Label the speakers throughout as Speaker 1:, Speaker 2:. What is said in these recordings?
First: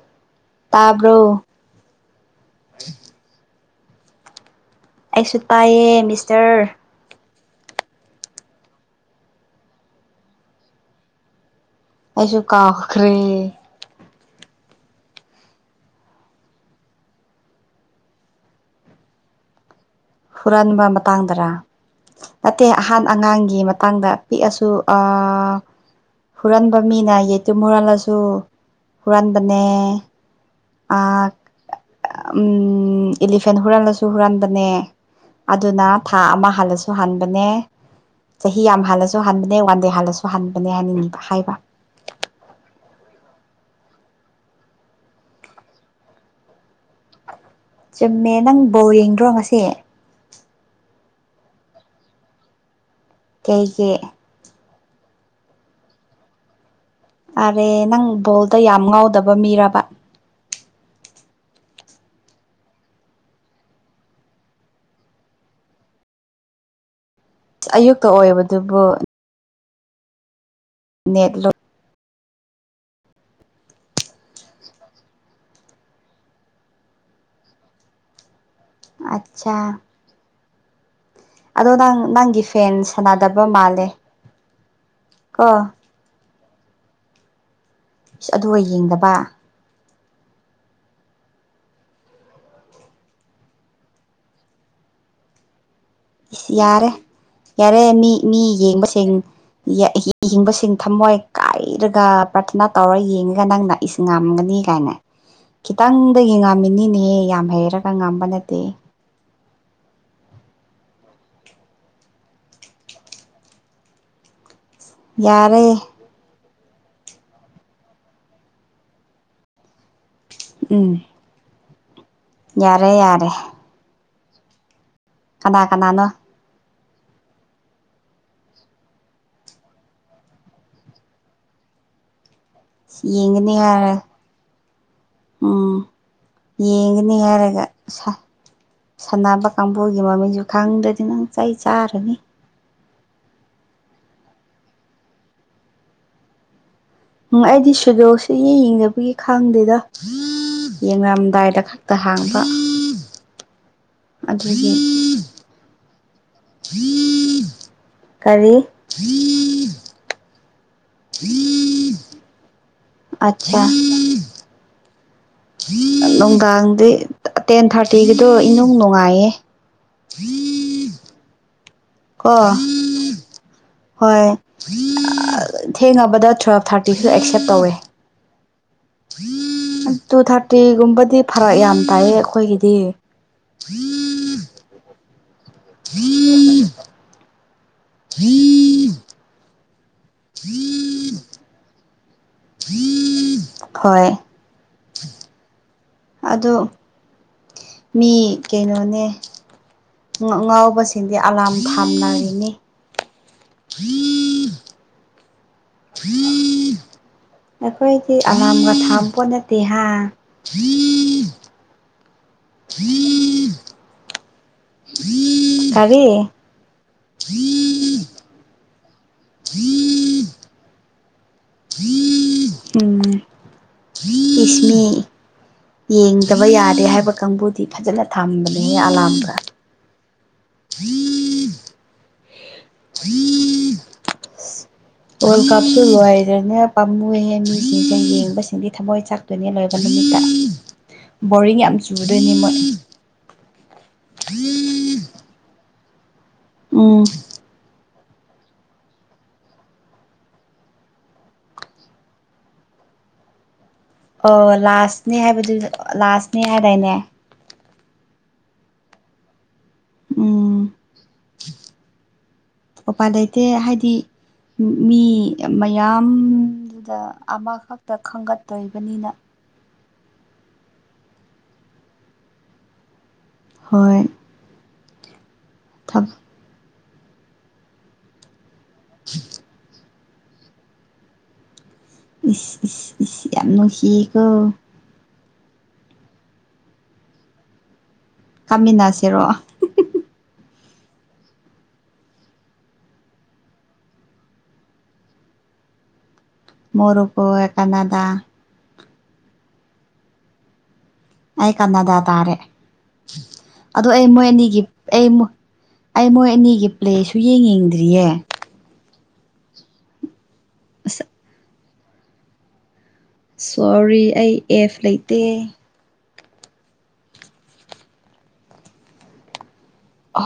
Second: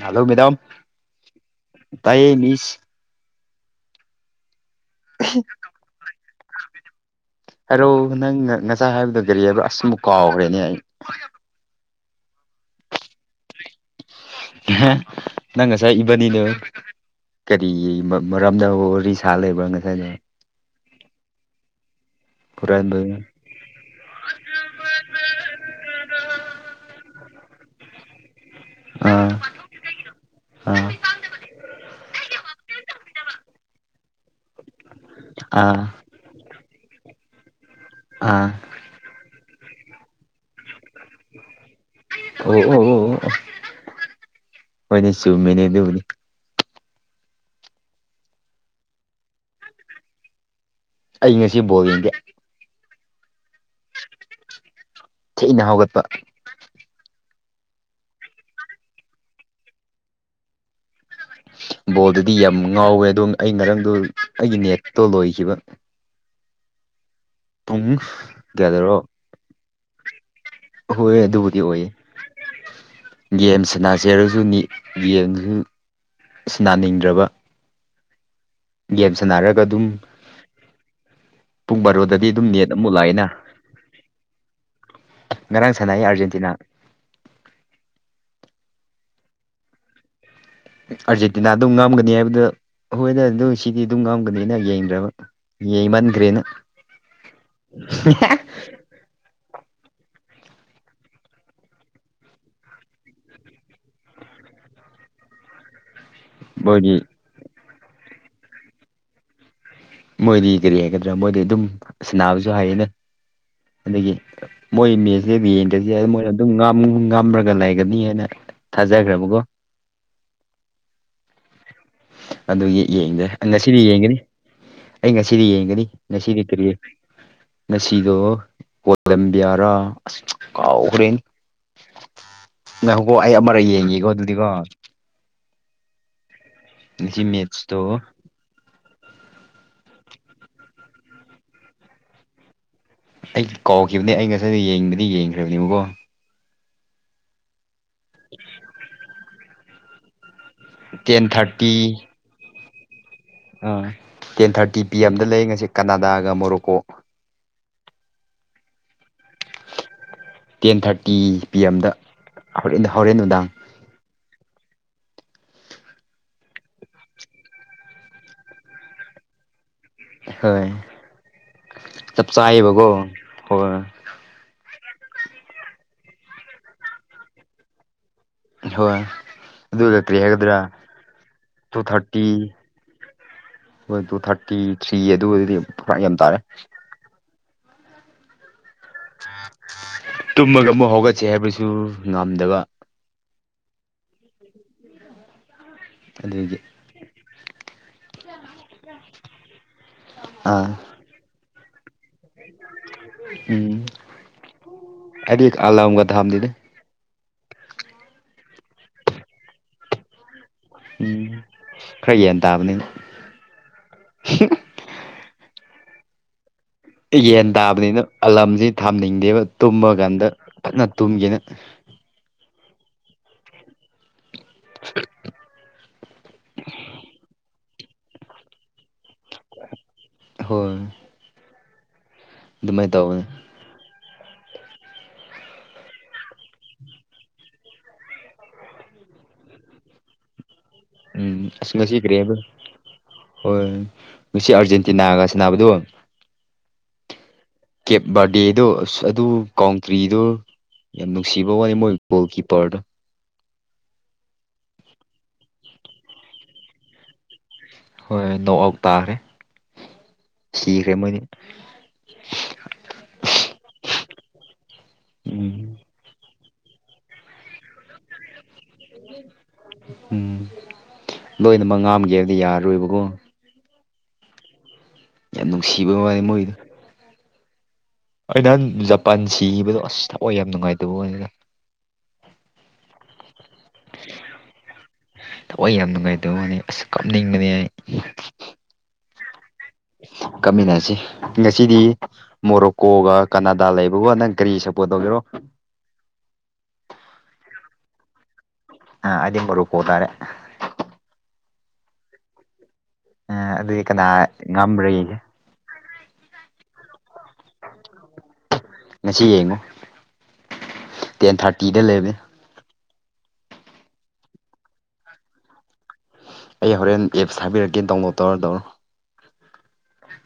Speaker 1: Hello madam
Speaker 2: ꯇꯥꯕ꯭ꯔꯣ
Speaker 1: ꯇꯥꯏꯌꯦ ꯃꯤꯁ꯫
Speaker 2: ꯑꯩꯁꯨ ꯄꯥꯏꯌꯦ ꯃꯤꯁꯇꯔ
Speaker 1: ꯍꯂꯣ ꯅꯪ ꯉꯁꯥꯏ ꯍꯥꯏꯕꯗ ꯒꯥꯔꯤ ꯍꯥꯏꯕ ꯑꯁꯃꯨꯛ ꯀꯥꯎꯈ꯭ꯔꯦꯅꯦ ꯑꯩ
Speaker 2: ꯑꯩꯁꯨ ꯀꯥꯈ꯭ꯔꯦ
Speaker 1: ꯅꯒꯁꯥꯏ ꯏꯕꯅꯤ ꯂꯩ ꯀꯔꯤ ꯃꯔꯝꯗ ꯋꯥꯔꯤ ꯁꯥ ꯂꯩꯕꯣ ꯉꯁꯥꯏ
Speaker 2: ꯍꯨꯔꯥꯟꯕ ꯃꯇꯥꯡꯗꯔ ꯅꯠꯇꯦ
Speaker 1: ꯍꯨꯔꯥꯟꯕ
Speaker 2: ꯑꯍꯟ ꯑꯉꯥꯡꯒꯤ ꯃꯇꯥꯡꯗ ꯄꯤꯛꯑꯁꯨ ꯍꯨꯔꯟꯕ ꯃꯤꯅ ꯌꯦꯇꯨꯝ ꯃꯨꯔꯜꯂꯁꯨ
Speaker 1: ꯑꯥ
Speaker 2: ꯐꯨꯔꯟꯕꯅꯦ
Speaker 1: ꯑꯥ
Speaker 2: ꯑ ꯎꯝ ꯏꯂꯤꯐꯦꯟ ꯍꯨꯔꯜꯂꯁꯨ ꯍꯨꯔꯥꯟꯕꯅꯦ
Speaker 1: ꯑꯥ
Speaker 2: ꯑꯗꯨꯅ ꯊꯥ ꯑꯃ ꯍꯜꯂꯁꯨ ꯍꯥꯟꯕꯅꯦ
Speaker 1: ꯑꯥ
Speaker 2: ꯆꯍꯤ ꯌꯥꯝ ꯍꯜꯂꯁꯨ ꯍꯥꯟꯕꯅꯦ ꯋꯥꯟ ꯗꯦ ꯍꯜꯂꯁꯨ ꯍꯥꯟꯕꯅꯦ ꯍꯥꯏꯅꯤꯡꯉꯤꯕ ꯍꯥꯏꯕ
Speaker 1: ꯑꯣ ꯑꯣ ꯑꯣ ꯍꯣꯏꯅꯦ ꯆꯨꯝꯃꯤꯅꯦ ꯑꯗꯨꯧꯅꯤ
Speaker 2: ꯆꯨꯝꯃꯦ ꯅꯪ ꯕꯣꯔ ꯌꯦꯡꯗ꯭ꯔꯣ ꯉꯁꯤ
Speaker 1: ꯑꯩ ꯉ ꯁꯤꯕꯣ ꯌꯦꯒꯦ
Speaker 2: ꯀꯩꯀꯦ
Speaker 1: ꯊꯤꯅ ꯍꯧꯒꯠꯄ
Speaker 2: ꯑꯔꯦ ꯅꯪ ꯕꯣꯜꯗ ꯌꯥꯝ ꯉꯥꯎꯗꯕ ꯃꯤꯔꯕ
Speaker 1: ꯕꯣꯜꯗꯨꯗꯤ ꯌꯥꯝ ꯉꯥꯎꯋꯦ ꯑꯗꯣ ꯑꯩ ꯉꯔꯪꯗ ꯑꯩꯒꯤ ꯅꯦꯠꯇꯣ ꯂꯣꯏꯈꯤꯕ ꯄꯨꯡ
Speaker 2: ꯑꯌꯨꯛꯇ ꯑꯣꯏꯕꯗꯨꯕꯨ
Speaker 1: ꯀꯌꯥꯗꯔꯣ ꯍꯣꯏ ꯑ
Speaker 2: ꯅꯦꯠ ꯂꯣ
Speaker 1: ꯑꯗꯨꯕꯨꯗꯤꯤ ꯑꯣꯏꯣꯏ ꯒꯦꯝꯁ ꯅꯥ ꯆꯦꯔꯁꯨ ꯒꯦꯝꯁꯨ ꯑ ꯅꯥꯅꯤꯡꯗ꯭ꯔꯕ ꯒꯦꯝ ꯁꯥꯟꯅꯔꯒ
Speaker 2: ꯑꯠꯆꯥ
Speaker 1: ꯑꯗꯨꯝ
Speaker 2: ꯑꯗꯣ
Speaker 1: ꯄꯨꯡ
Speaker 2: ꯅꯪ
Speaker 1: ꯕꯥꯔꯣꯗꯗꯤ
Speaker 2: ꯅꯪꯒꯤ
Speaker 1: ꯑꯗꯨꯝ ꯅꯦꯠ
Speaker 2: ꯐꯦꯟ
Speaker 1: ꯑꯃꯨꯛ ꯂꯥꯛꯑꯦꯅ
Speaker 2: ꯁꯥꯟꯅꯗꯕ ꯃꯥꯜꯂꯦ ꯀꯣ
Speaker 1: ꯉꯔꯥꯡ ꯁꯥꯟꯅꯩ ꯑꯥꯔꯖꯦꯟꯇꯤꯅꯥ
Speaker 2: ꯁ ꯑꯗꯨꯒ ꯌꯦꯡꯗꯕ
Speaker 1: ꯑꯥꯔꯖꯦꯟꯇꯤꯅꯥ ꯑꯗꯨꯝ ꯉꯝꯒꯅꯤ ꯍꯥꯏꯕꯗ ꯍꯣꯏꯗ ꯑꯗꯨꯝ ꯁꯤꯗꯤ ꯑꯗꯨꯝ ꯉꯥꯝꯒꯅꯤꯅ ꯌꯦꯡꯗ꯭ꯔꯕ ꯌꯦꯡꯃꯟꯈ꯭ꯔꯦꯅ
Speaker 2: ꯏꯁ ꯌꯥꯔꯦ ꯌꯥꯔꯦ ꯃꯤ ꯃꯤ ꯌꯦꯡꯕ ꯁꯦꯡ ꯏꯤꯡꯕꯁꯤꯡ ꯊꯝꯃꯣꯏ ꯀꯥꯏꯔꯒ ꯄ꯭ꯔꯊꯅꯥ ꯇꯧꯔ ꯌꯦꯡꯉꯒ ꯅꯪꯅꯏꯁꯤ ꯉꯥꯝꯒꯅꯤ ꯀꯥꯏꯅ ꯈꯤꯇꯪꯗꯒꯤ
Speaker 1: ꯃꯣꯏꯒꯤ
Speaker 2: ꯉꯥꯝꯃꯤꯅꯤꯅꯦꯍꯦ ꯌꯥꯝ ꯍꯩꯔꯒ ꯉꯝꯕ ꯅꯠꯇꯦ
Speaker 1: ꯃꯣꯏꯗꯤ ꯀꯔꯤ ꯍꯥꯏꯒꯗ꯭ꯔꯥ ꯃꯣꯏꯗꯤ ꯑꯗꯨꯝ ꯁꯅꯥꯕꯁꯨ ꯍꯥꯏꯌꯦꯅ ꯑꯗꯒꯤ ꯃꯣꯏ ꯃꯦꯁꯦ
Speaker 2: ꯌꯥꯔꯦ
Speaker 1: ꯃꯗꯦ ꯃꯣꯏꯅ ꯑꯗꯨꯝ ꯉꯃ꯭ꯔꯒ ꯂꯩꯒꯅꯤ ꯍꯥꯏꯅ ꯊꯥꯖꯈ꯭ꯔꯕꯀꯣ
Speaker 2: ꯎꯝ
Speaker 1: ꯑꯗꯨꯒꯤ
Speaker 2: ꯌꯥꯔꯦ
Speaker 1: ꯌꯦꯡꯗꯦ
Speaker 2: ꯌꯥꯔꯦ
Speaker 1: ꯉꯁꯤꯗꯤ ꯌꯦꯡꯒꯅꯤ ꯑꯩ ꯉꯁꯤꯗꯤ
Speaker 2: ꯀꯅꯥ
Speaker 1: ꯌꯦꯡꯒꯅꯤ
Speaker 2: ꯀꯅꯥꯅꯣ
Speaker 1: ꯉꯁꯤꯗꯤ ꯀꯨꯔꯤꯌꯦ ꯉꯁꯤꯗꯣ ꯀꯂꯝꯕꯤꯌꯥꯔꯥ ꯑꯁꯨ ꯀꯥꯎꯈ꯭ꯔꯦꯟ ꯅꯍꯨꯀꯣ ꯑꯩ
Speaker 2: ꯌꯦꯡꯒꯅꯤ
Speaker 1: ꯑꯃꯔꯛ
Speaker 2: ꯍꯥꯏꯔ
Speaker 1: ꯌꯦꯡꯉꯦꯀꯣ ꯑꯗꯨꯗꯤꯀꯣ
Speaker 2: ꯎꯝ ꯌꯦꯡꯒꯅꯤ
Speaker 1: ꯉꯁꯤ
Speaker 2: ꯍꯥꯏꯔꯒ
Speaker 1: ꯃꯦꯠꯁꯇꯣ
Speaker 2: ꯁꯥꯟꯅꯕ ꯀꯥꯡꯕꯨꯒꯤ ꯃꯃꯤꯡꯁꯨ ꯈꯪꯗ꯭ꯔꯗꯤ ꯅꯪ ꯆꯩ ꯆꯥꯔꯅꯤ
Speaker 1: ꯑꯩ ꯀꯥꯎꯈꯤꯕꯅꯦ ꯑꯩ ꯉꯁꯥꯏꯗ ꯌꯦꯡꯕꯗꯤ ꯌꯦꯡꯈ꯭ꯔꯕꯅꯦꯕꯀꯣ
Speaker 2: ꯎꯝ ꯑꯩꯗꯤ ꯁꯨꯗꯣꯛꯁꯤ ꯌꯦꯡ ꯌꯦꯡꯗꯕꯒꯤ ꯈꯪꯗꯦꯗ
Speaker 1: ꯇꯦꯟ
Speaker 2: ꯌꯦꯡꯉꯝꯗꯥꯏꯗ
Speaker 1: ꯊꯥꯔꯇꯤ
Speaker 2: ꯈꯛꯇ ꯍꯥꯡꯕ
Speaker 1: ꯑꯥ ꯇꯦꯟ
Speaker 2: ꯑꯗꯨꯒꯤ
Speaker 1: ꯊꯥꯔꯇꯤ ꯄꯤ ꯑꯦꯝꯗ ꯂꯩ ꯉꯁꯤ ꯀꯅꯥꯗꯥꯒ ꯃꯣꯔꯣꯛꯀꯣ
Speaker 2: ꯀꯔꯤ
Speaker 1: ꯇꯦꯟ ꯊꯥꯔꯇꯤ ꯄꯤ ꯑꯦꯝꯗ ꯑꯔ ꯏꯗ ꯍꯥꯎꯔꯔꯤꯦꯟ ꯅꯨꯅꯨꯡꯗꯥꯡ
Speaker 2: ꯑꯠꯆꯥ ꯅꯨꯡꯗꯥꯡꯗꯤ ꯇꯦꯟ ꯊꯥꯔꯇꯤꯒꯤꯗꯣ ꯏꯅꯨꯡ ꯅꯨꯡꯉꯥꯏꯌꯦ
Speaker 1: ꯍꯣꯏ
Speaker 2: [unintelligible]
Speaker 1: ꯆꯞ
Speaker 2: ꯀꯑꯣ
Speaker 1: ꯆꯥꯏꯌꯦꯕꯀꯣ ꯍꯣꯏ
Speaker 2: ꯍꯣꯏ ꯊꯦꯡꯅꯕꯗ ꯇꯨꯋꯦꯜꯞ ꯊꯥꯔꯇꯤꯁꯨ ꯑꯦꯛꯁꯦꯞ ꯇꯧꯋꯦ
Speaker 1: ꯍꯣꯏ ꯑꯗꯨꯒ
Speaker 2: ꯇꯨ
Speaker 1: ꯀꯔꯤ ꯍꯥꯏꯒꯗ꯭ꯔꯥ
Speaker 2: ꯊꯥꯔꯇꯤꯒꯨꯝꯕꯗꯤ ꯐꯔꯛ ꯌꯥꯝ
Speaker 1: ꯇꯨ
Speaker 2: ꯇꯥꯏꯌꯦ
Speaker 1: ꯊꯥꯔꯇꯤ
Speaker 2: ꯑꯩꯈꯣꯏꯒꯤꯗꯤ
Speaker 1: ꯍꯣꯏ ꯇꯨ ꯊꯥꯔꯇꯤ ꯊ꯭ꯔꯤ ꯑꯗꯨ ꯑꯣꯏꯗꯤ ꯄꯨꯔꯥ ꯌꯥꯝ ꯇꯥꯔꯦ
Speaker 2: [unintelligible]
Speaker 1: [unintelligible] ꯇꯨꯝꯃꯒ ꯑꯃꯨꯛ ꯍꯧꯒꯠꯁꯦ ꯍꯥꯏꯕꯁꯨ ꯉꯝꯗꯕ
Speaker 2: [unintelligible] ꯍꯣꯏ ꯑꯗꯣ
Speaker 1: ꯑꯗꯨꯒꯤ
Speaker 2: ꯃꯤ ꯀꯩꯅꯣꯅꯦ ꯉ
Speaker 1: ꯑꯥ
Speaker 2: ꯉꯥꯎꯕꯁꯤꯡꯗꯤ ꯑꯂꯥꯝ ꯐꯥꯝꯅꯔꯤꯅꯤ ꯍꯝ [unintelligible]
Speaker 1: ꯑꯔ ꯑꯒꯗꯍ
Speaker 2: ꯑꯩꯈꯣꯏꯗꯤ ꯑꯂꯥꯝꯒ ꯊꯥ ꯄꯣꯠ ꯅꯠꯇꯦ ꯍꯥꯏ
Speaker 1: ꯎꯝ ꯈꯩꯌꯦꯟ
Speaker 2: [unintelligible]
Speaker 1: ꯍ [unintelligible]
Speaker 2: [unintelligible] ꯀꯔꯤ
Speaker 1: ꯌꯦꯟ ꯇꯥꯕꯅꯤꯅ ꯑꯂꯝꯁꯤ ꯊꯥꯝꯅꯤꯡꯗꯦꯕ ꯇꯨꯝꯕ ꯀꯥꯟꯗ ꯐꯖꯅ ꯇꯨꯝꯒꯦꯅ
Speaker 2: ꯎꯝ ꯏꯁꯤꯁꯃꯤ ꯌꯦꯡꯗꯕ ꯌꯥꯔꯦ ꯍꯥꯏꯕ ꯀꯥꯡꯕꯨꯗꯤ ꯐꯖꯅ ꯊꯝꯕꯅꯤ
Speaker 1: ꯍꯣꯏ ꯑꯗꯨꯃꯥꯏꯅ ꯇꯧ [unintelligible]
Speaker 2: ꯋꯥꯔꯜ ꯀꯞꯇ ꯂꯣꯏꯗꯅ ꯄꯥꯝꯃꯨꯍꯦ ꯃꯤꯁꯤꯡꯁꯦ ꯌꯦꯡꯕꯁꯤꯡꯗꯤ ꯊꯃꯣꯏ ꯆꯥꯛꯇꯣꯏꯅꯦ ꯂꯣꯏꯕꯅꯤ
Speaker 1: ꯎꯝ
Speaker 2: ꯕꯣꯔꯤꯡ ꯌꯥꯝ
Speaker 1: ꯑꯁ ꯉꯁꯤ ꯀꯔꯤ
Speaker 2: ꯆꯨꯗꯣꯏꯅꯦ
Speaker 1: ꯍꯥꯏꯕ
Speaker 2: ꯃꯣꯏ
Speaker 1: ꯍꯣꯏ ꯉꯁꯤ ꯑꯥꯔꯖꯦꯟꯇꯤꯅꯥꯒ ꯁꯅꯕꯗꯣ
Speaker 2: ꯑꯣ
Speaker 1: ꯀꯦꯞ ꯕꯥꯔꯗꯦꯗꯣ ꯑꯁ ꯑꯗꯨ ꯀꯥꯎꯟꯇ꯭ꯔꯤꯗꯣ ꯌꯥꯝ ꯅꯨꯡꯁꯤꯕ ꯋꯥꯅꯤ ꯃꯣꯏ ꯒꯣꯜ ꯀꯤꯞꯄꯔꯗ
Speaker 2: ꯑꯣ ꯂꯥꯁꯅꯦ ꯍꯥꯏꯕꯗꯨ ꯂꯥꯁꯅꯦ ꯍꯥꯏꯗꯥꯏꯅꯦ
Speaker 1: ꯍꯣꯏꯣꯏ ꯅꯣꯛ ꯑꯥꯎ ꯇꯥꯈ꯭ꯔꯦ
Speaker 2: ꯎꯝ
Speaker 1: ꯁꯤꯈ꯭ꯔꯦ ꯃꯣꯏꯅꯤ
Speaker 2: ꯎꯄ ꯂꯩꯇꯦ ꯍꯥꯏꯗꯤ ꯃꯤ
Speaker 1: ꯎꯝ
Speaker 2: ꯃꯌꯥꯝ ꯑꯗꯨꯗ ꯑꯃꯈꯛꯇ ꯈꯟꯒꯠꯇꯣꯏꯕꯅꯤꯅ
Speaker 1: ꯎꯝ ꯂꯣꯏꯅꯃꯛ ꯉꯥꯝꯒꯦꯕꯗꯤ ꯌꯥꯔꯔꯣꯏꯕꯀꯣ
Speaker 2: ꯍꯣꯏ
Speaker 1: ꯌꯥꯝ ꯅꯨꯡꯁꯤꯕ ꯋꯥꯅꯤ ꯃꯣꯏꯗꯣ ꯑꯩ ꯅꯍꯥꯟ ꯖꯄꯥꯟ ꯁꯤꯕꯗꯣ ꯑꯁ ꯊꯛꯑꯣꯏ ꯌꯥꯝ ꯅꯨꯡꯉꯥꯏꯇꯕ ꯑꯣꯏꯅꯤꯅ
Speaker 2: ꯏꯁꯤ ꯌꯥꯝ ꯅꯨꯁꯤꯀ
Speaker 1: ꯍ ꯍꯏ ꯌꯥꯝ ꯅꯨꯡꯉꯥꯏꯇꯕꯅꯤ ꯑꯁ ꯀꯞꯅꯤꯡꯕꯅꯦ
Speaker 2: ꯀꯥꯃꯤꯅꯥꯁꯤꯔꯣ
Speaker 1: ꯀꯥꯃꯤꯟꯅꯁꯤ ꯉꯁꯤꯗꯤ ꯃꯣꯔꯣꯛꯀꯣꯒ ꯀꯅꯥꯗꯥ ꯂꯩꯕꯒ ꯅꯪ ꯒ꯭ꯔꯤꯁ ꯄꯣ ꯇꯧꯒꯦꯔꯣ
Speaker 2: [unintelligible] ꯨꯈꯀꯗꯥ
Speaker 1: ꯑ ꯑꯗꯤ ꯃꯣꯔꯣꯀꯣ ꯇꯥꯔꯦ
Speaker 2: ꯑꯩ ꯀꯅꯥꯗꯥ ꯇꯥꯔꯦ
Speaker 1: ꯑꯥ ꯑꯗꯨꯗꯤ
Speaker 2: ꯑꯗꯨ ꯑꯩ ꯃꯣꯏ
Speaker 1: ꯀꯅꯥ
Speaker 2: ꯑꯅꯤꯒꯤ
Speaker 1: ꯉꯝꯕ꯭ꯔꯥ
Speaker 2: ꯑꯩ
Speaker 1: ꯌꯦꯡꯒꯦ
Speaker 2: ꯑꯩ ꯃꯣꯏ ꯑꯅꯤꯒꯤ ꯄ꯭ꯂꯦꯁꯨ ꯌꯦꯡꯅꯤꯡꯗ꯭ꯔꯤꯌꯦ
Speaker 1: ꯉꯁꯤ ꯌꯦꯡꯉꯨ
Speaker 2: ꯑꯁ
Speaker 1: ꯇꯦꯟ ꯊꯥꯔꯇꯤꯗ ꯂꯩꯕꯅꯦ
Speaker 2: ꯁꯣꯔꯤ ꯑꯩ ꯑꯦꯐ ꯂꯩꯇꯦ
Speaker 1: ꯑꯩ ꯍꯣꯔꯦꯟ ꯑꯦꯞꯁ ꯍꯥꯏꯕꯤꯔꯛꯀꯦ ꯗꯥꯎꯟꯂꯣꯗ ꯇꯧꯔ ꯇꯧꯔꯣ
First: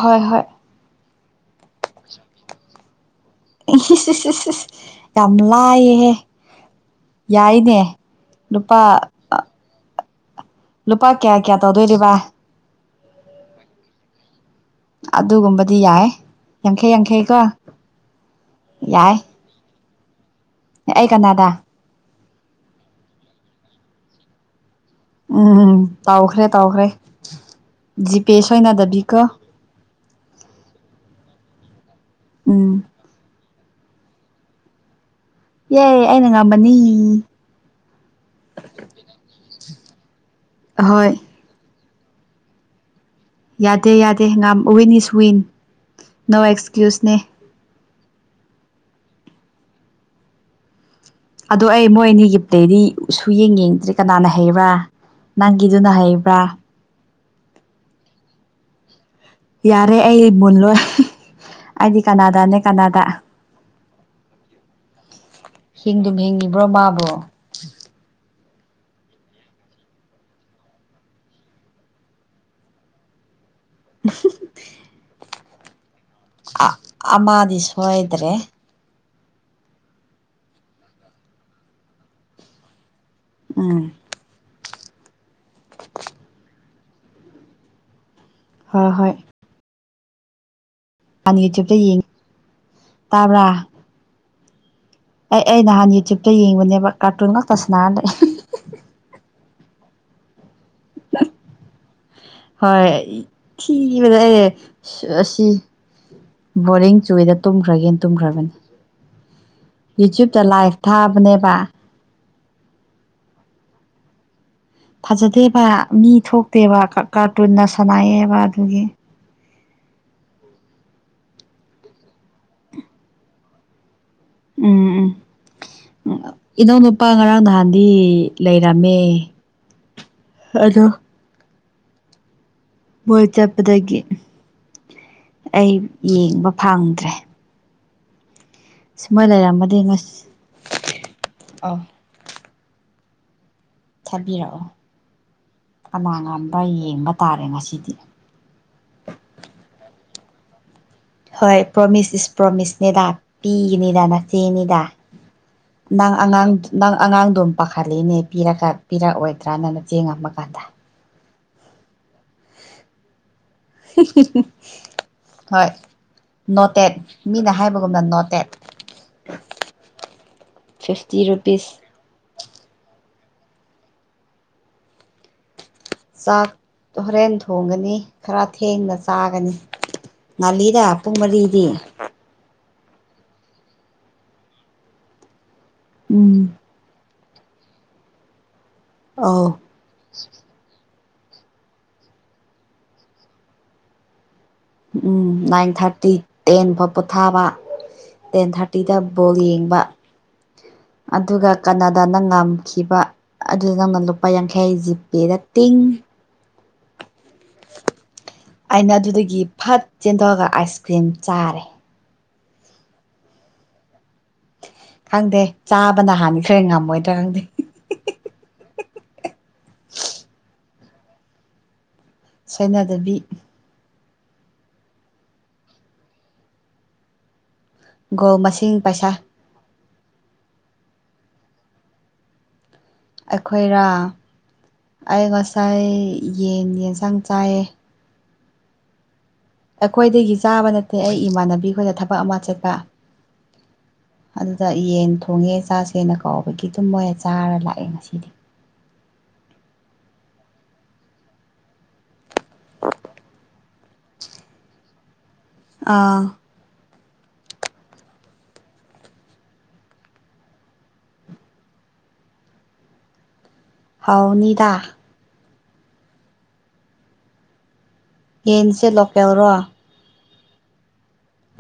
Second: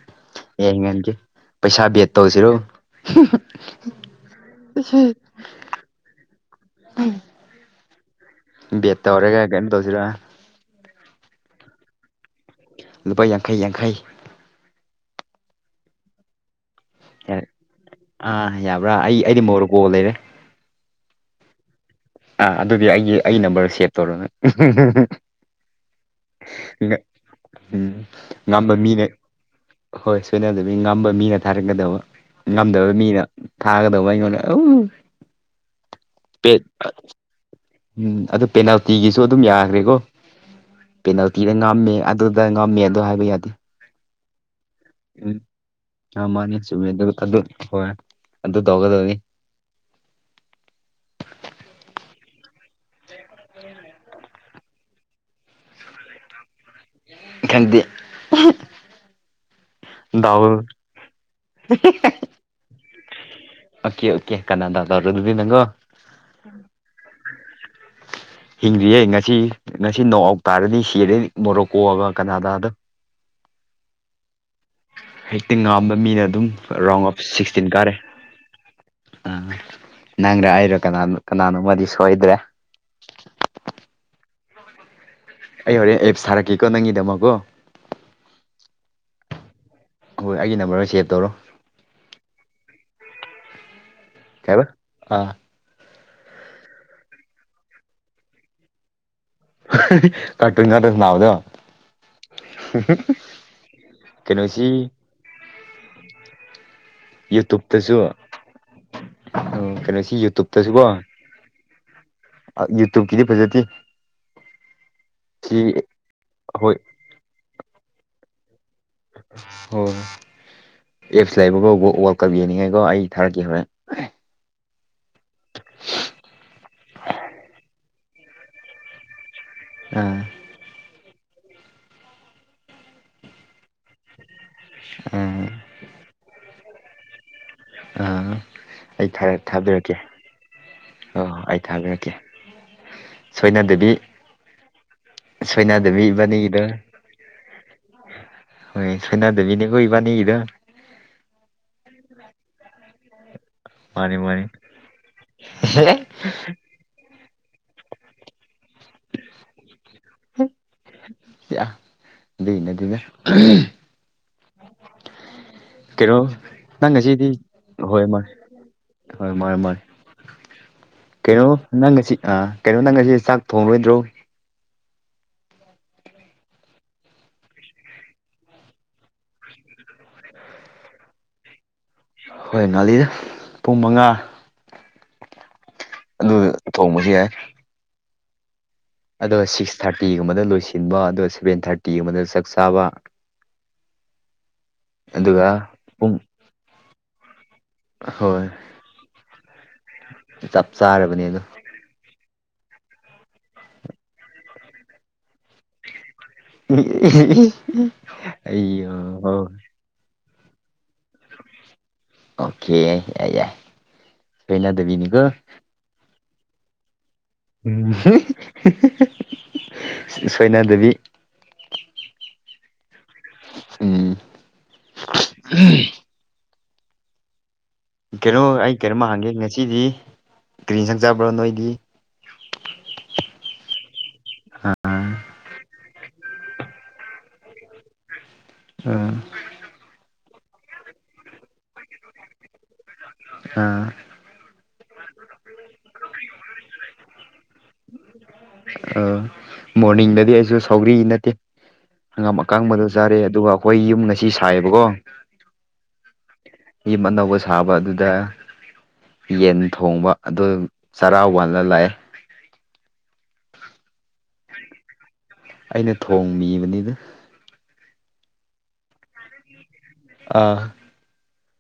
Speaker 2: ꯍꯣꯏ ꯍꯣꯏ
Speaker 1: ꯌꯥꯏ ꯉꯟꯒꯦ ꯄꯩꯁꯥ ꯕꯦꯠ ꯇꯧꯁꯤꯔꯣ
Speaker 2: ꯌꯥꯝ ꯂꯥꯏꯌꯦꯍꯦ ꯌꯥꯏꯅꯦ ꯂꯨꯄꯥ
Speaker 1: ꯕꯠꯇꯧꯔꯦꯒ ꯀꯩꯅꯣ ꯇꯧꯁꯤꯔ
Speaker 2: ꯂꯨꯄꯥ ꯀꯌꯥ ꯀꯌꯥ ꯇꯧꯗꯣꯏꯔꯤꯕ
Speaker 1: ꯂꯨꯄꯥ ꯌꯥꯡꯈꯩ ꯌꯥꯡꯈꯩ
Speaker 2: ꯑꯗꯨꯒꯨꯝꯕꯗꯤ ꯌꯥꯏ ꯌꯥꯡꯈꯩ
Speaker 1: ꯌꯥ
Speaker 2: ꯌꯥꯡꯈꯩꯀꯣ
Speaker 1: ꯑꯥ ꯌꯥꯕ꯭ꯔꯥ
Speaker 2: ꯌꯥꯏ
Speaker 1: ꯑꯩ ꯑꯩꯗꯤ ꯃꯣꯔꯣꯛꯀꯣ ꯂꯩꯔꯦ
Speaker 2: ꯑꯩ ꯀꯅꯥꯗꯥ
Speaker 1: ꯑꯥ ꯑꯗꯨꯗꯤ ꯑꯩꯒꯤ ꯑꯩ ꯅꯝꯕꯔ ꯁꯦꯚ ꯇꯧꯔꯅꯦ
Speaker 2: ꯎꯝ ꯎꯝ ꯇꯧꯈ꯭ꯔꯦ
Speaker 1: ꯏ
Speaker 2: ꯇꯧꯈ꯭ꯔꯦ
Speaker 1: ꯎꯝ
Speaker 2: ꯖꯤꯄꯦ
Speaker 1: ꯉꯝꯕ ꯃꯤꯅ
Speaker 2: ꯁꯣꯏꯅꯗꯕꯤꯀꯣ
Speaker 1: ꯍꯣꯏ ꯁꯣꯏꯅ ꯑꯗꯨ ꯃꯤ ꯉꯝꯕ ꯃꯤ ꯅꯠꯇ ꯊꯥꯔꯛꯀꯗꯧꯕ
Speaker 2: ꯎꯝ
Speaker 1: ꯉꯝꯗꯕ ꯃꯤꯅ ꯊꯥꯒꯗꯧꯕ ꯑꯩꯉꯣꯟꯗ ꯑ
Speaker 2: ꯌꯥꯏ ꯑꯩꯅ ꯉꯝꯕꯅꯤ
Speaker 1: ꯎꯝ ꯑꯗꯨ ꯄꯦꯅꯥꯜꯇꯤꯒꯤꯁꯨ ꯑꯗꯨꯝ ꯌꯥꯈ꯭ꯔꯦꯀꯣ
Speaker 2: ꯑꯍꯣꯏ
Speaker 1: ꯄꯦꯅꯥꯜꯇꯤꯗ ꯉꯥꯝꯃꯦ ꯑꯗꯨꯗ ꯉꯝꯃꯤ ꯑꯗꯨ ꯍꯥꯏ
Speaker 2: ꯌꯥꯗꯦ ꯌꯥꯗꯦ ꯉꯝ
Speaker 1: ꯎꯝ ꯃꯥꯅꯤ ꯆꯨꯝꯃꯦ
Speaker 2: ꯑꯦꯛꯁꯀ꯭ꯌꯨꯁꯅꯦ
Speaker 1: ꯑꯗꯨꯒ ꯑꯗꯨ ꯍꯣꯏ ꯑꯗꯨꯗꯨ ꯇꯧꯒꯗꯅꯤ
Speaker 2: ꯑꯗꯣ ꯑꯩ ꯃꯣꯏ ꯑꯅꯤꯒꯤꯞꯇꯗꯤ ꯁꯨꯌꯦꯡ ꯌꯦꯡꯗ꯭꯭ꯔꯔꯤ ꯀꯅꯥꯅ ꯍꯩꯕ꯭ꯔꯥ ꯅꯪꯒꯤꯗꯨꯅ ꯍꯩꯕ꯭ꯔꯥ
Speaker 1: ꯈꯪꯗꯦ
Speaker 2: ꯌꯥꯔꯦ ꯑꯩ
Speaker 1: ꯗꯥꯎ
Speaker 2: ꯃꯨꯜꯂꯣꯏ ꯑꯩꯗꯤ ꯀꯅꯥꯗꯅꯦ ꯀꯅꯥꯗ
Speaker 1: ꯑꯣꯀꯦ ꯑꯣꯀꯦ ꯀꯅꯥꯗ ꯇꯧꯔ ꯑꯗꯨꯗꯤ ꯅꯉꯣ
Speaker 2: ꯍꯤꯡꯗꯨꯝ ꯍꯤꯡꯉꯤꯕ꯭ꯔꯣ ꯃꯥꯕꯨ
Speaker 1: [inaudible] ꯍꯤꯡꯗ꯭ꯔꯤꯌꯦ ꯉꯁꯤ ꯉꯁꯤ ꯅꯣꯡ ꯑꯥꯎ ꯇꯥꯔꯗꯤ ꯁꯤꯔꯦ ꯃꯣꯔꯣꯛꯀꯣꯑꯒ ꯀꯅꯥꯗꯥꯗ
Speaker 2: [inaudible]
Speaker 1: ꯐꯤꯞꯇꯤꯡ ꯉꯥꯝꯕ ꯃꯤꯅ ꯑꯗꯨꯝ ꯔꯥꯎꯟ ꯑꯣꯐ
Speaker 2: ꯑꯃꯗꯤ
Speaker 1: ꯁꯤꯛꯁꯇꯤꯟ ꯀꯥꯔꯦ
Speaker 2: ꯁꯣꯏꯗ꯭ꯔꯦ
Speaker 1: ꯑ ꯅꯪꯗ ꯑꯩꯔꯣ ꯀꯅꯥꯅꯣ ꯀꯅꯥꯅꯣꯃꯗꯤ ꯁꯣꯏꯗ꯭ꯔꯦ
Speaker 2: ꯎꯝ
Speaker 1: ꯑꯩ ꯍꯣꯔꯦꯟ ꯑꯦꯞꯁ ꯊꯥꯔꯛꯀꯦꯀꯣ ꯅꯪꯒꯤꯗꯃꯛꯀꯣ
Speaker 2: ꯍꫭ ꯍꯣꯏ
Speaker 1: ꯍꯣꯏ ꯑꯩꯒꯤ ꯅꯝꯕꯔ
Speaker 2: ꯍꯥꯟ ꯌꯨꯇ꯭ꯌꯨꯕꯇ ꯌꯦꯡꯉꯤ ꯇꯥꯕ꯭ꯔꯥ
Speaker 1: ꯀꯩꯕ ꯑꯥ
Speaker 2: ꯑꯩ ꯑꯩ ꯅꯍꯥꯟ ꯌꯨꯇ꯭ꯌꯨꯕꯇ ꯌꯦꯡꯕꯅꯦꯕ ꯀꯥꯔꯇꯨꯟ ꯉꯛꯇ ꯁꯥꯟꯅꯔ ꯂꯩ
Speaker 1: [unintelligible] ꯀꯥꫪꯇꯨꯟ ꯉꯛꯇ ꯁꯟꯅꯥꯕꯗꯣ
Speaker 2: ꯍꯣꯏ ꯊꯤꯕꯗ ꯑꯩ
Speaker 1: ꯀꯩꯅꯣꯁꯤ
Speaker 2: ꯑꯁꯤ ꯕꯣꯔꯤꯡ ꯆꯨꯏꯗ
Speaker 1: ꯌꯨꯇꯨꯞꯇꯁꯨ
Speaker 2: ꯇꯨꯝꯈ꯭ꯔꯒꯦꯅ ꯇꯨꯝꯈ꯭ꯔꯕꯅꯤ
Speaker 1: ꯀꯩꯅꯣꯁꯤ
Speaker 2: ꯌꯨꯇ꯭ꯌꯕꯇ ꯂꯥꯏꯚ ꯊꯥꯕꯅꯦꯕ
Speaker 1: ꯌꯨꯇꯨꯕ ꯀꯤꯗꯤ ꯐꯖꯗꯦ ꯁꯤ
Speaker 2: ꯐꯖꯗꯦꯕ ꯃꯤ
Speaker 1: ꯍꯣꯏ
Speaker 2: ꯊꯣꯛꯇꯦꯕ ꯀꯥꯔꯇꯨꯟꯅ ꯁꯅꯥꯏꯑꯦꯕ ꯑꯗꯨꯒꯤ
Speaker 1: ꯍꯣꯏ ꯑꯦꯞꯁ ꯂꯩꯕ ꯀꫭ ꯋꯥꯜ ꯀꯞ ꯌꯦꯡꯅꯤꯉꯥꯏꯀꯣ ꯑꯩ ꯊꯥꯔꯛꯀꯦ ꯍꯣꯔꯦꯟ
Speaker 2: ꯎꯝ ꯎꯝ ꯎꯝ ꯏꯅꯧ ꯅꯨꯄꯥ ꯉꯔꯥꯡ ꯅꯍꯥꯟꯗꯤ ꯂꯩꯔꯝꯃꯦ
Speaker 1: ꯑꯥ
Speaker 2: ꯑꯗꫭ ꯃꯣꯏ ꯆꯠꯄꯗꯒꯤ
Speaker 1: ꯑꯥ
Speaker 2: ꯑꯩ ꯌꯦꯡꯕ ꯐꯪꯗ꯭ꯔꯦ
Speaker 1: ꯑ
Speaker 2: ꯁ
Speaker 1: ꯑꯩ
Speaker 2: ꯃꯣꯏ
Speaker 1: ꯊꯥꯔ
Speaker 2: ꯂꯩꯔꯝꯃꯗꯤ
Speaker 1: ꯊꯥꯕꯤꯔꯛꯀꯦ
Speaker 2: ꯉꯁꯤ
Speaker 1: ꯑꫭ ꯑꯩ
Speaker 2: ꯑꯧ
Speaker 1: ꯊꯥꯕꯤꯔꯛꯀꯦ ꯁꯣꯏꯅꯥ ꯗꯦꯕꯤ
Speaker 2: ꯊꯥꯕꯤꯔꯛꯑꯣ ꯀꯅꯥ ꯉꯝꯕ꯭ꯔ ꯌꯦꯡꯕ ꯇꯥꯔꯦ ꯉꯁꯤꯗꯤ
Speaker 1: ꯍꯣꯏ ꯁꯣꯏꯅꯗꯕꯤꯅꯤꯒꯣ ꯏꯕꯅꯤ
Speaker 2: ꯍꯣꯏ ꯄ꯭ꯔꯣꯃꯤꯁ ꯏꯁ ꯄ꯭ꯔꯣꯃꯤꯁ ꯅꯦꯗꯥ ꯄꯤꯒꯅꯤꯗ
Speaker 1: ꯃꯥꯅꯤ ꯃꯥꯅꯤ
Speaker 2: ꯅꯆꯦꯅꯤꯗ ꯅꯪ ꯑꯉꯥꯡ ꯅꯪ ꯑꯉꯥꯡꯗꯨꯝ ꯄꯥꯈꯠꯂꯤꯅꯦ ꯄꯤꯔ ꯄꯤꯔꯛꯑꯣꯏꯗ꯭ꯔꯥꯅꯅ ꯆꯦꯡꯉꯝꯃ ꯀꯥꯟꯗ
Speaker 1: ꯁꯤ ꯑ ꯑꯗꯨꯅꯗꯤꯅꯦ
Speaker 2: [inaudible] ꯍꯣꯏ
Speaker 1: ꯀꯩꯅꯣ ꯅꯪ
Speaker 2: ꯅꯣꯇꯦꯠ
Speaker 1: ꯉꯁꯤꯗꯤ
Speaker 2: ꯃꯤꯅ ꯍꯥꯏꯕꯒꯨꯝꯅ
Speaker 1: ꯍꯣꯏ ꯃꯥ
Speaker 2: ꯅꯣꯇꯦꯠ
Speaker 1: ꯍꯣꯏ ꯃꯥꯅꯦ ꯃꯥꯅꯦ
Speaker 2: ꯐꯤꯐꯇꯤ
Speaker 1: ꯀꯩꯅꯣ
Speaker 2: ꯔꯨꯄꯤꯁ
Speaker 1: ꯅꯪ ꯉꯁꯤ ꯑ ꯀꯩꯅꯣ ꯅꯪ ꯉꯁꯤ ꯆꯥꯛ ꯊꯣꯡꯔꯣꯏꯗ꯭ꯔꯣ
Speaker 2: ꯆꯥꯛ ꯍꯣꯔꯦꯟ ꯊꯣꯡꯒꯅꯤ ꯈꯔ ꯊꯦꯡꯅ ꯆꯥꯒꯅꯤ ꯅꯜ ꯏꯗ ꯑꯄꯨꯡ ꯃꯔꯤ ꯏ
Speaker 1: ꯍꯣꯏ ꯅꯥꯂꯤꯗ ꯄꯨꯡ ꯃꯉꯥ ꯑꯗꯨ
Speaker 2: ꯎꯝ
Speaker 1: ꯊꯣꯡꯕꯁꯨ ꯌꯥꯏ ꯑꯗꯨꯒ
Speaker 2: ꯑꯧ
Speaker 1: ꯁꯤꯛꯁ ꯊꯥꯔꯇꯤꯒꯨꯝꯕꯗ ꯂꯣꯏꯁꯤꯟꯕ ꯑꯗ ꯁꯚꯦꯟ ꯊꯥꯔꯇꯤꯒꯨꯝꯕꯗ ꯆꯥꯛ ꯆꯥꯕ
Speaker 2: ꯎꯝ
Speaker 1: ꯑꯗꯨꯒ
Speaker 2: ꯅꯥꯏꯟ ꯊꯥꯔꯇꯤ
Speaker 1: ꯄꯨꯡ
Speaker 2: ꯇꯦꯟ ꯐꯥꯎ ꯄꯣꯊꯥꯕ
Speaker 1: ꯍꯣꯏ
Speaker 2: ꯇꯦꯟ ꯊꯥꯔꯇꯤꯗ ꯕꯣꯜ ꯌꯦꯡꯕ
Speaker 1: ꯆꯞ ꯆꯥꯔꯕꯅꯦ ꯑꯗꯣ
Speaker 2: ꯑꯗꯨꯒ ꯀꯅꯥꯗꯥꯅ ꯉꯝ ꯈꯤꯕ ꯑꯗꯨꯗ ꯅꯪꯅ ꯂꯨꯄꯥ ꯌꯥꯡꯈꯩ ꯖꯤꯄꯦꯗ ꯇꯤꯡ
Speaker 1: [inaudible]
Speaker 2: ꯑꯩꯅ ꯑꯗꯨꯗꯒꯤ
Speaker 1: ꯍꯣꯏ
Speaker 2: ꯐꯠ ꯆꯦꯟꯊꯣꯛꯑꯒ ꯑꯥꯏꯁ ꯀ꯭ꯔꯤꯝ ꯆꯥꯔꯦ
Speaker 1: ꯑꯣꯀꯦ ꯌꯥꯏ ꯁꯣꯏꯅꯗꯕꯤꯅꯤꯀꯣ
Speaker 2: ꯈꯪꯗꯦ ꯆꯥꯕꯅ ꯍꯥꯟꯅꯤ ꯈ꯭ꯔꯦ ꯉꯝꯃꯣꯏꯅꯦ
Speaker 1: ꯎꯝ ꯁꯣꯏꯅꯥꯗꯕꯤ
Speaker 2: ꯁꯥꯏꯅꯥ ꯗꯦꯕꯤ
Speaker 1: ꯎꯝ
Speaker 2: ꯒꯣꯜ
Speaker 1: ꯀꯩꯅꯣ ꯑꯩ
Speaker 2: ꯃꯁꯤꯡ
Speaker 1: ꯀꯔꯤꯝ
Speaker 2: ꯄꯩꯁꯥ
Speaker 1: ꯍꯥꯡꯒꯦ ꯉꯁꯤꯗꯤ ꯀꯔꯤ ꯁꯪꯆꯕ꯭ꯔꯣ ꯅꯣꯏꯗꯤ
Speaker 2: ꯑꯩꯈꯣꯏꯔꯥ ꯑꯩ ꯉꯁꯥꯏ ꯌꯦꯟ ꯌꯦꯟꯁꯥꯡ ꯆꯥꯏꯌꯦ
Speaker 1: ꯑꯥ
Speaker 2: ꯑꯩꯈꯣꯏꯗꯒꯤ ꯆꯥꯕ ꯅꯠꯇꯦ ꯑꯩ ꯏꯃꯥꯟꯅꯕꯤꯈꯣꯏꯅ ꯊꯕꯛ ꯑꯃ ꯆꯠꯄ
Speaker 1: ꯑꯥ
Speaker 2: ꯑꯗꯨꯗ ꯌꯦꯟ ꯊꯣꯡꯉꯦ ꯆꯥꯛ ꯁꯦꯅ ꯀꯥꯎꯕꯒꯤ ꯇꯨꯝ ꯃꯣꯏ ꯆꯥꯔ ꯂꯥꯛꯑꯦ ꯉꯁꯤꯗꯤ
Speaker 1: ꯑ ꯃꯣꯔꯅꯤꯡꯗꯗꯤ ꯑꯩꯁꯨ ꯁꯥꯎꯔꯤ ꯅꯠꯇꯦ ꯍꯪꯒꯥꯝ ꯑꯀꯥꯡꯕꯗꯣ ꯆꯥꯔꯦ ꯑꯗꯨꯒ ꯑꯩꯈꯣꯏ ꯌꯨꯝ ꯉꯁꯤ ꯁꯥꯏꯌꯦꯕꯀꯣ
Speaker 2: ꯑꯥ
Speaker 1: ꯌꯦ ꯑꯅꯧꯕ ꯁꯥꯕ ꯑꯗꯨꯗ ꯌꯦꯟ ꯊꯣꯡꯕ ꯑꯗꯨ ꯆꯥꯔꯥ ꯋꯥꯜꯂ ꯂꯥꯛꯑꯦ
Speaker 2: ꯍꯥꯎꯅꯤꯗꯥ
Speaker 1: ꯑꯩꯅ ꯊꯣꯡꯃꯤꯕꯅꯤꯗ
Speaker 2: ꯌꯦꯟꯁꯦ ꯂꯣꯀꯦꯜꯔꯣ
Speaker 1: ꯑꯥ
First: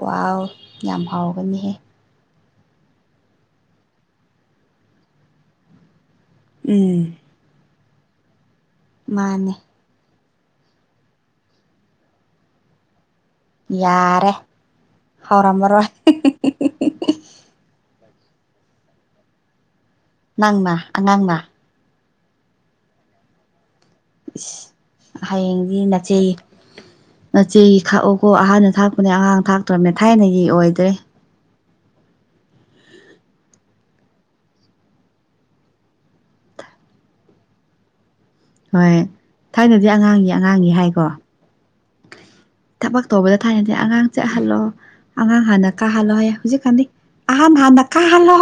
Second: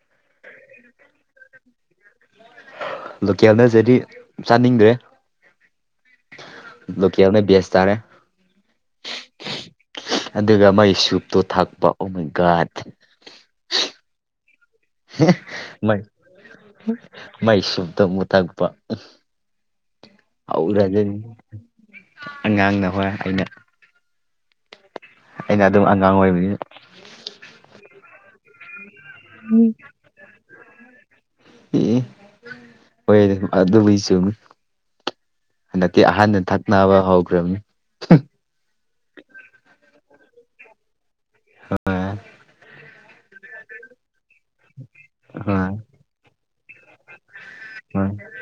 Speaker 2: ꯋꯥꯎ ꯌꯥꯝ ꯍꯥꯎꯒꯅꯤꯍꯦ
Speaker 1: ꯂꯣꯀꯦꯜꯅꯁꯦꯗꯤ ꯆꯥꯅꯤꯡꯗ꯭ꯔꯦ
Speaker 2: ꯎꯝ
Speaker 1: ꯂ ꯀꯅꯦꯁ ꯇꯔꯦ
Speaker 2: ꯃꯥꯅꯦ
Speaker 1: ꯑꯗꯨꯒ ꯃꯩ ꯆꯨꯞꯇꯣ ꯊꯥꯛꯄ ꯑꯃꯣꯏ ꯒꯥꯗ
Speaker 2: ꯌꯥꯔꯦ ꯍꯥꯎꯔꯝꯃꯔꯣꯏ
Speaker 1: ꯃꯩ ꯃꯥꯏ ꯁꯨꯞꯇ ꯑꯃꯨ ꯊꯥꯛꯄ
Speaker 2: ꯅꯪꯅ
Speaker 1: ꯎꯔꯒꯅꯤ
Speaker 2: ꯑꯉꯥꯡꯅ
Speaker 1: ꯑꯉꯥꯡꯅ ꯍꯣꯏ ꯑꯩꯅ ꯑꯩꯅ
Speaker 2: ꯍꯌꯦꯡꯗꯤ
Speaker 1: ꯑꯗꯨꯝ ꯑꯉꯥꯡ
Speaker 2: ꯅꯆꯦ
Speaker 1: ꯑꯣꯏꯕꯅꯤꯅ
Speaker 2: ꯅꯆꯦ ꯈꯥꯛꯑꯣꯀꯣ ꯑꯍꯥꯟꯕꯗ ꯊꯥꯛ ꯑꯩꯈꯅ ꯑꯉꯥꯡ ꯊꯥꯛꯇ꯭ꯔꯕꯅꯦ ꯊꯥꯏꯅꯒꯤ ꯑꯣꯏꯗ꯭ꯔꯦ
Speaker 1: ꯑꯦ ꯑꯣꯏ ꯑ ꯑꯗꯨ ꯆ ꯍꯟꯗꯛꯇꯤ ꯑꯍꯥꯟꯕ ꯊꯛꯅꯕ ꯍꯧꯈ꯭ꯔꯕꯅꯤ
Speaker 2: ꯍꯣꯏ ꯊꯥꯏꯅꯗꯤ ꯑꯉꯥꯡꯒꯤ ꯑꯉꯥꯡꯒꯤ ꯍꯥꯏꯀꯣ
Speaker 1: ꯑ
Speaker 2: ꯊꯕꯛ ꯇꯧꯕꯗ ꯊꯥꯏꯅꯁꯦ ꯑꯉꯥꯡ ꯆꯠꯍꯜꯂꯣ ꯑꯉꯥꯡ ꯍꯥꯟꯅ
Speaker 1: ꯍꯣꯏ
Speaker 2: ꯀꯥꯍꯜꯂꯣ ꯍꯥꯏꯌꯦ ꯍꯧꯖꯤꯛꯀꯥꯟꯗꯤ ꯑꯍꯟ ꯍꯟꯅꯥ ꯀꯥꯜꯂꯣ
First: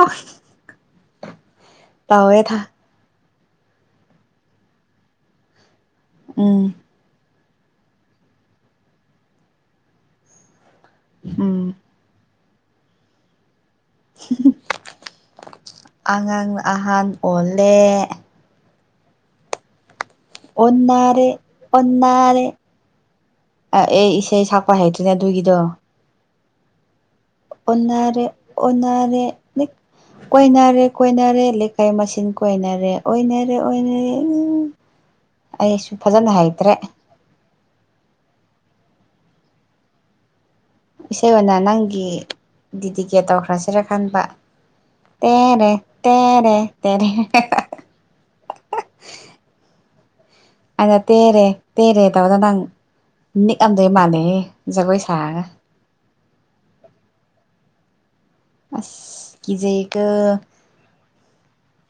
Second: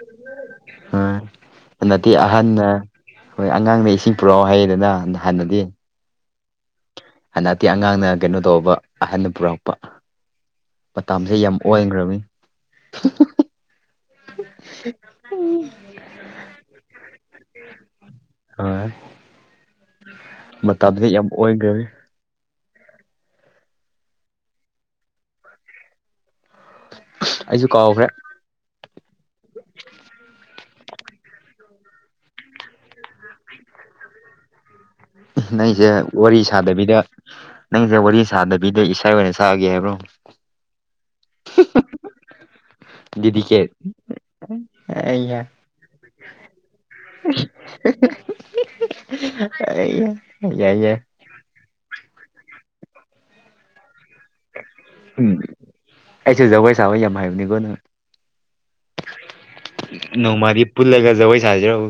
Speaker 1: ꯑꯇꯤ ꯑꯍꯟ ꯍꯣꯏ ꯑꯉꯥꯡꯗ ꯏꯁꯤꯡ ꯄꯨꯔꯛꯑꯣ ꯍꯥꯏꯩꯌꯦꯗꯅ ꯍꯥꯟꯅꯗꯤ
Speaker 2: ꯎꯝ
Speaker 1: ꯍꯟꯗꯛꯇꯤ ꯑꯉꯥꯡꯅ ꯀꯩꯅꯣ ꯇꯧꯕꯧꯕ ꯑꯍꯟꯅ ꯄꯨꯔꯛꯄ ꯄꯝꯁꯦ ꯌꯥꯝ
Speaker 2: ꯎꯝ
Speaker 1: ꯑꯣꯟꯈ꯭ꯔꯕꯅꯤ
Speaker 2: ꯑꯉꯥꯡꯅ ꯑꯍꯥꯟ ꯑꯣꯜꯂꯦ
Speaker 1: ꯍꯣꯏ ꯃꯇꯝꯁꯦ ꯌꯥꯝ
Speaker 2: ꯑꯣꯟꯅꯔꯦ
Speaker 1: ꯑꯣꯏꯈ꯭ꯔꯕꯅꯤ
Speaker 2: ꯑꯣꯟꯅꯔꯦ ꯑꯩ ꯏꯁꯩ ꯁꯛꯄ ꯍꯦꯛꯇ꯭ꯅꯦ ꯑꯗꯨꯒꯤꯗꯣ
Speaker 1: ꯑꯩꯁꯨ ꯀꯥꯎꯈ꯭ꯔꯦ
Speaker 2: ꯑꯣꯟꯅꯥꯔꯦ ꯑꯣꯟꯅꯥꯔꯦ ꯀꯣꯏꯅꯔꯦ ꯀꯣꯏꯅꯔꯦ ꯂꯩꯀꯥꯏ ꯃꯁꯤꯡ ꯀꯣꯏꯅꯔꯦ ꯑꯣꯏꯅꯔꯦ ꯑꯣꯏꯅꯔꯦ ꯎ
Speaker 1: ꯅꯪꯁꯦ ꯋꯥꯔꯤ ꯁꯥꯗꯕꯤꯗ ꯅꯪꯁꯦ ꯋꯥꯔꯤ ꯁꯥꯗꯕꯤꯗ ꯇꯅ ꯁꯥꯒꯦ ꯍꯥꯏꯕ꯭ꯔꯣ
Speaker 2: ꯏꯁꯩ ꯑꯣꯏꯅ ꯅꯪꯒꯤ ꯗꯤ ꯇꯤꯀꯦ
Speaker 1: ꯗꯤꯗꯤꯀꯦꯠ
Speaker 2: ꯇꯧꯈ꯭ꯔꯁꯤꯔ ꯈꯟꯕ
Speaker 1: ꯑꯩꯌꯥ
Speaker 2: ꯇꯦꯔ ꯇꯔ ꯇꯦꯔ
Speaker 1: ꯑꯩ
Speaker 2: ꯑꯩꯅ ꯇꯦꯔꯦ ꯇꯦꯔꯦ ꯇꯧꯕꯗ ꯅꯪ ꯅꯤꯛꯑꯝꯗꯣꯏ ꯃꯥꯜꯂꯦ ꯑꯦ ꯖꯒꯣꯏ
Speaker 1: ꯎꯝ
Speaker 2: ꯁꯥꯔꯒ
Speaker 1: ꯑꯩꯁꯨ ꯖꯒꯣꯏ ꯁꯥꯕ ꯌꯥꯝ ꯍꯥꯏꯕꯅꯤꯀꯣ ꯅꯪ
Speaker 2: ꯑꯁ ꯀꯤꯖꯩꯀꯣ
Speaker 1: ꯅꯣꯡꯃꯗꯤ ꯄꯨꯜꯂꯒ ꯖꯒꯣꯏ ꯁꯥꯖꯔꯛꯎ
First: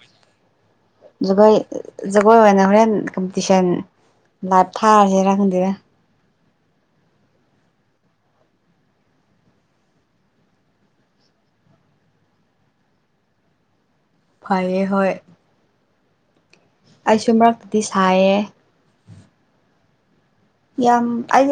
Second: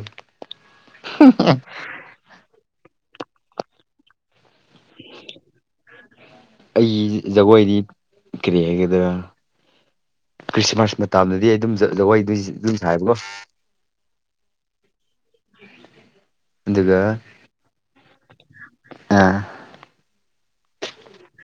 Speaker 2: ꯒ ꯖꯒꯅ ꯍꯔ ꯀꯝꯄꯤꯇꯤꯁꯟ ꯂꯥꯏ ꯊꯥꯔ ꯍꯦꯔ ꯈꯟꯗꯦꯔ
Speaker 1: ꯑꯩꯒꯤ ꯖꯒꯣꯏꯗꯤ ꯀꯔꯤ ꯍꯥꯏꯒꯗ꯭ꯔꯥ ꯈ꯭ꯔꯤꯁꯃꯥꯁ ꯃꯇꯝꯗꯗꯤ ꯑꯩ ꯑꯗꯨꯝ ꯑꯗꯨꯝ ꯁꯕꯀꯣ
Speaker 2: ꯐꯔꯦ ꯍꯣꯏ
Speaker 1: ꯑꯗꯨꯒ
Speaker 2: ꯑꯩꯁꯨ ꯃꯔꯛꯇꯗꯤ ꯁꯥꯏꯌꯦ
Speaker 1: ꯑ
Speaker 2: ꯌꯥꯝ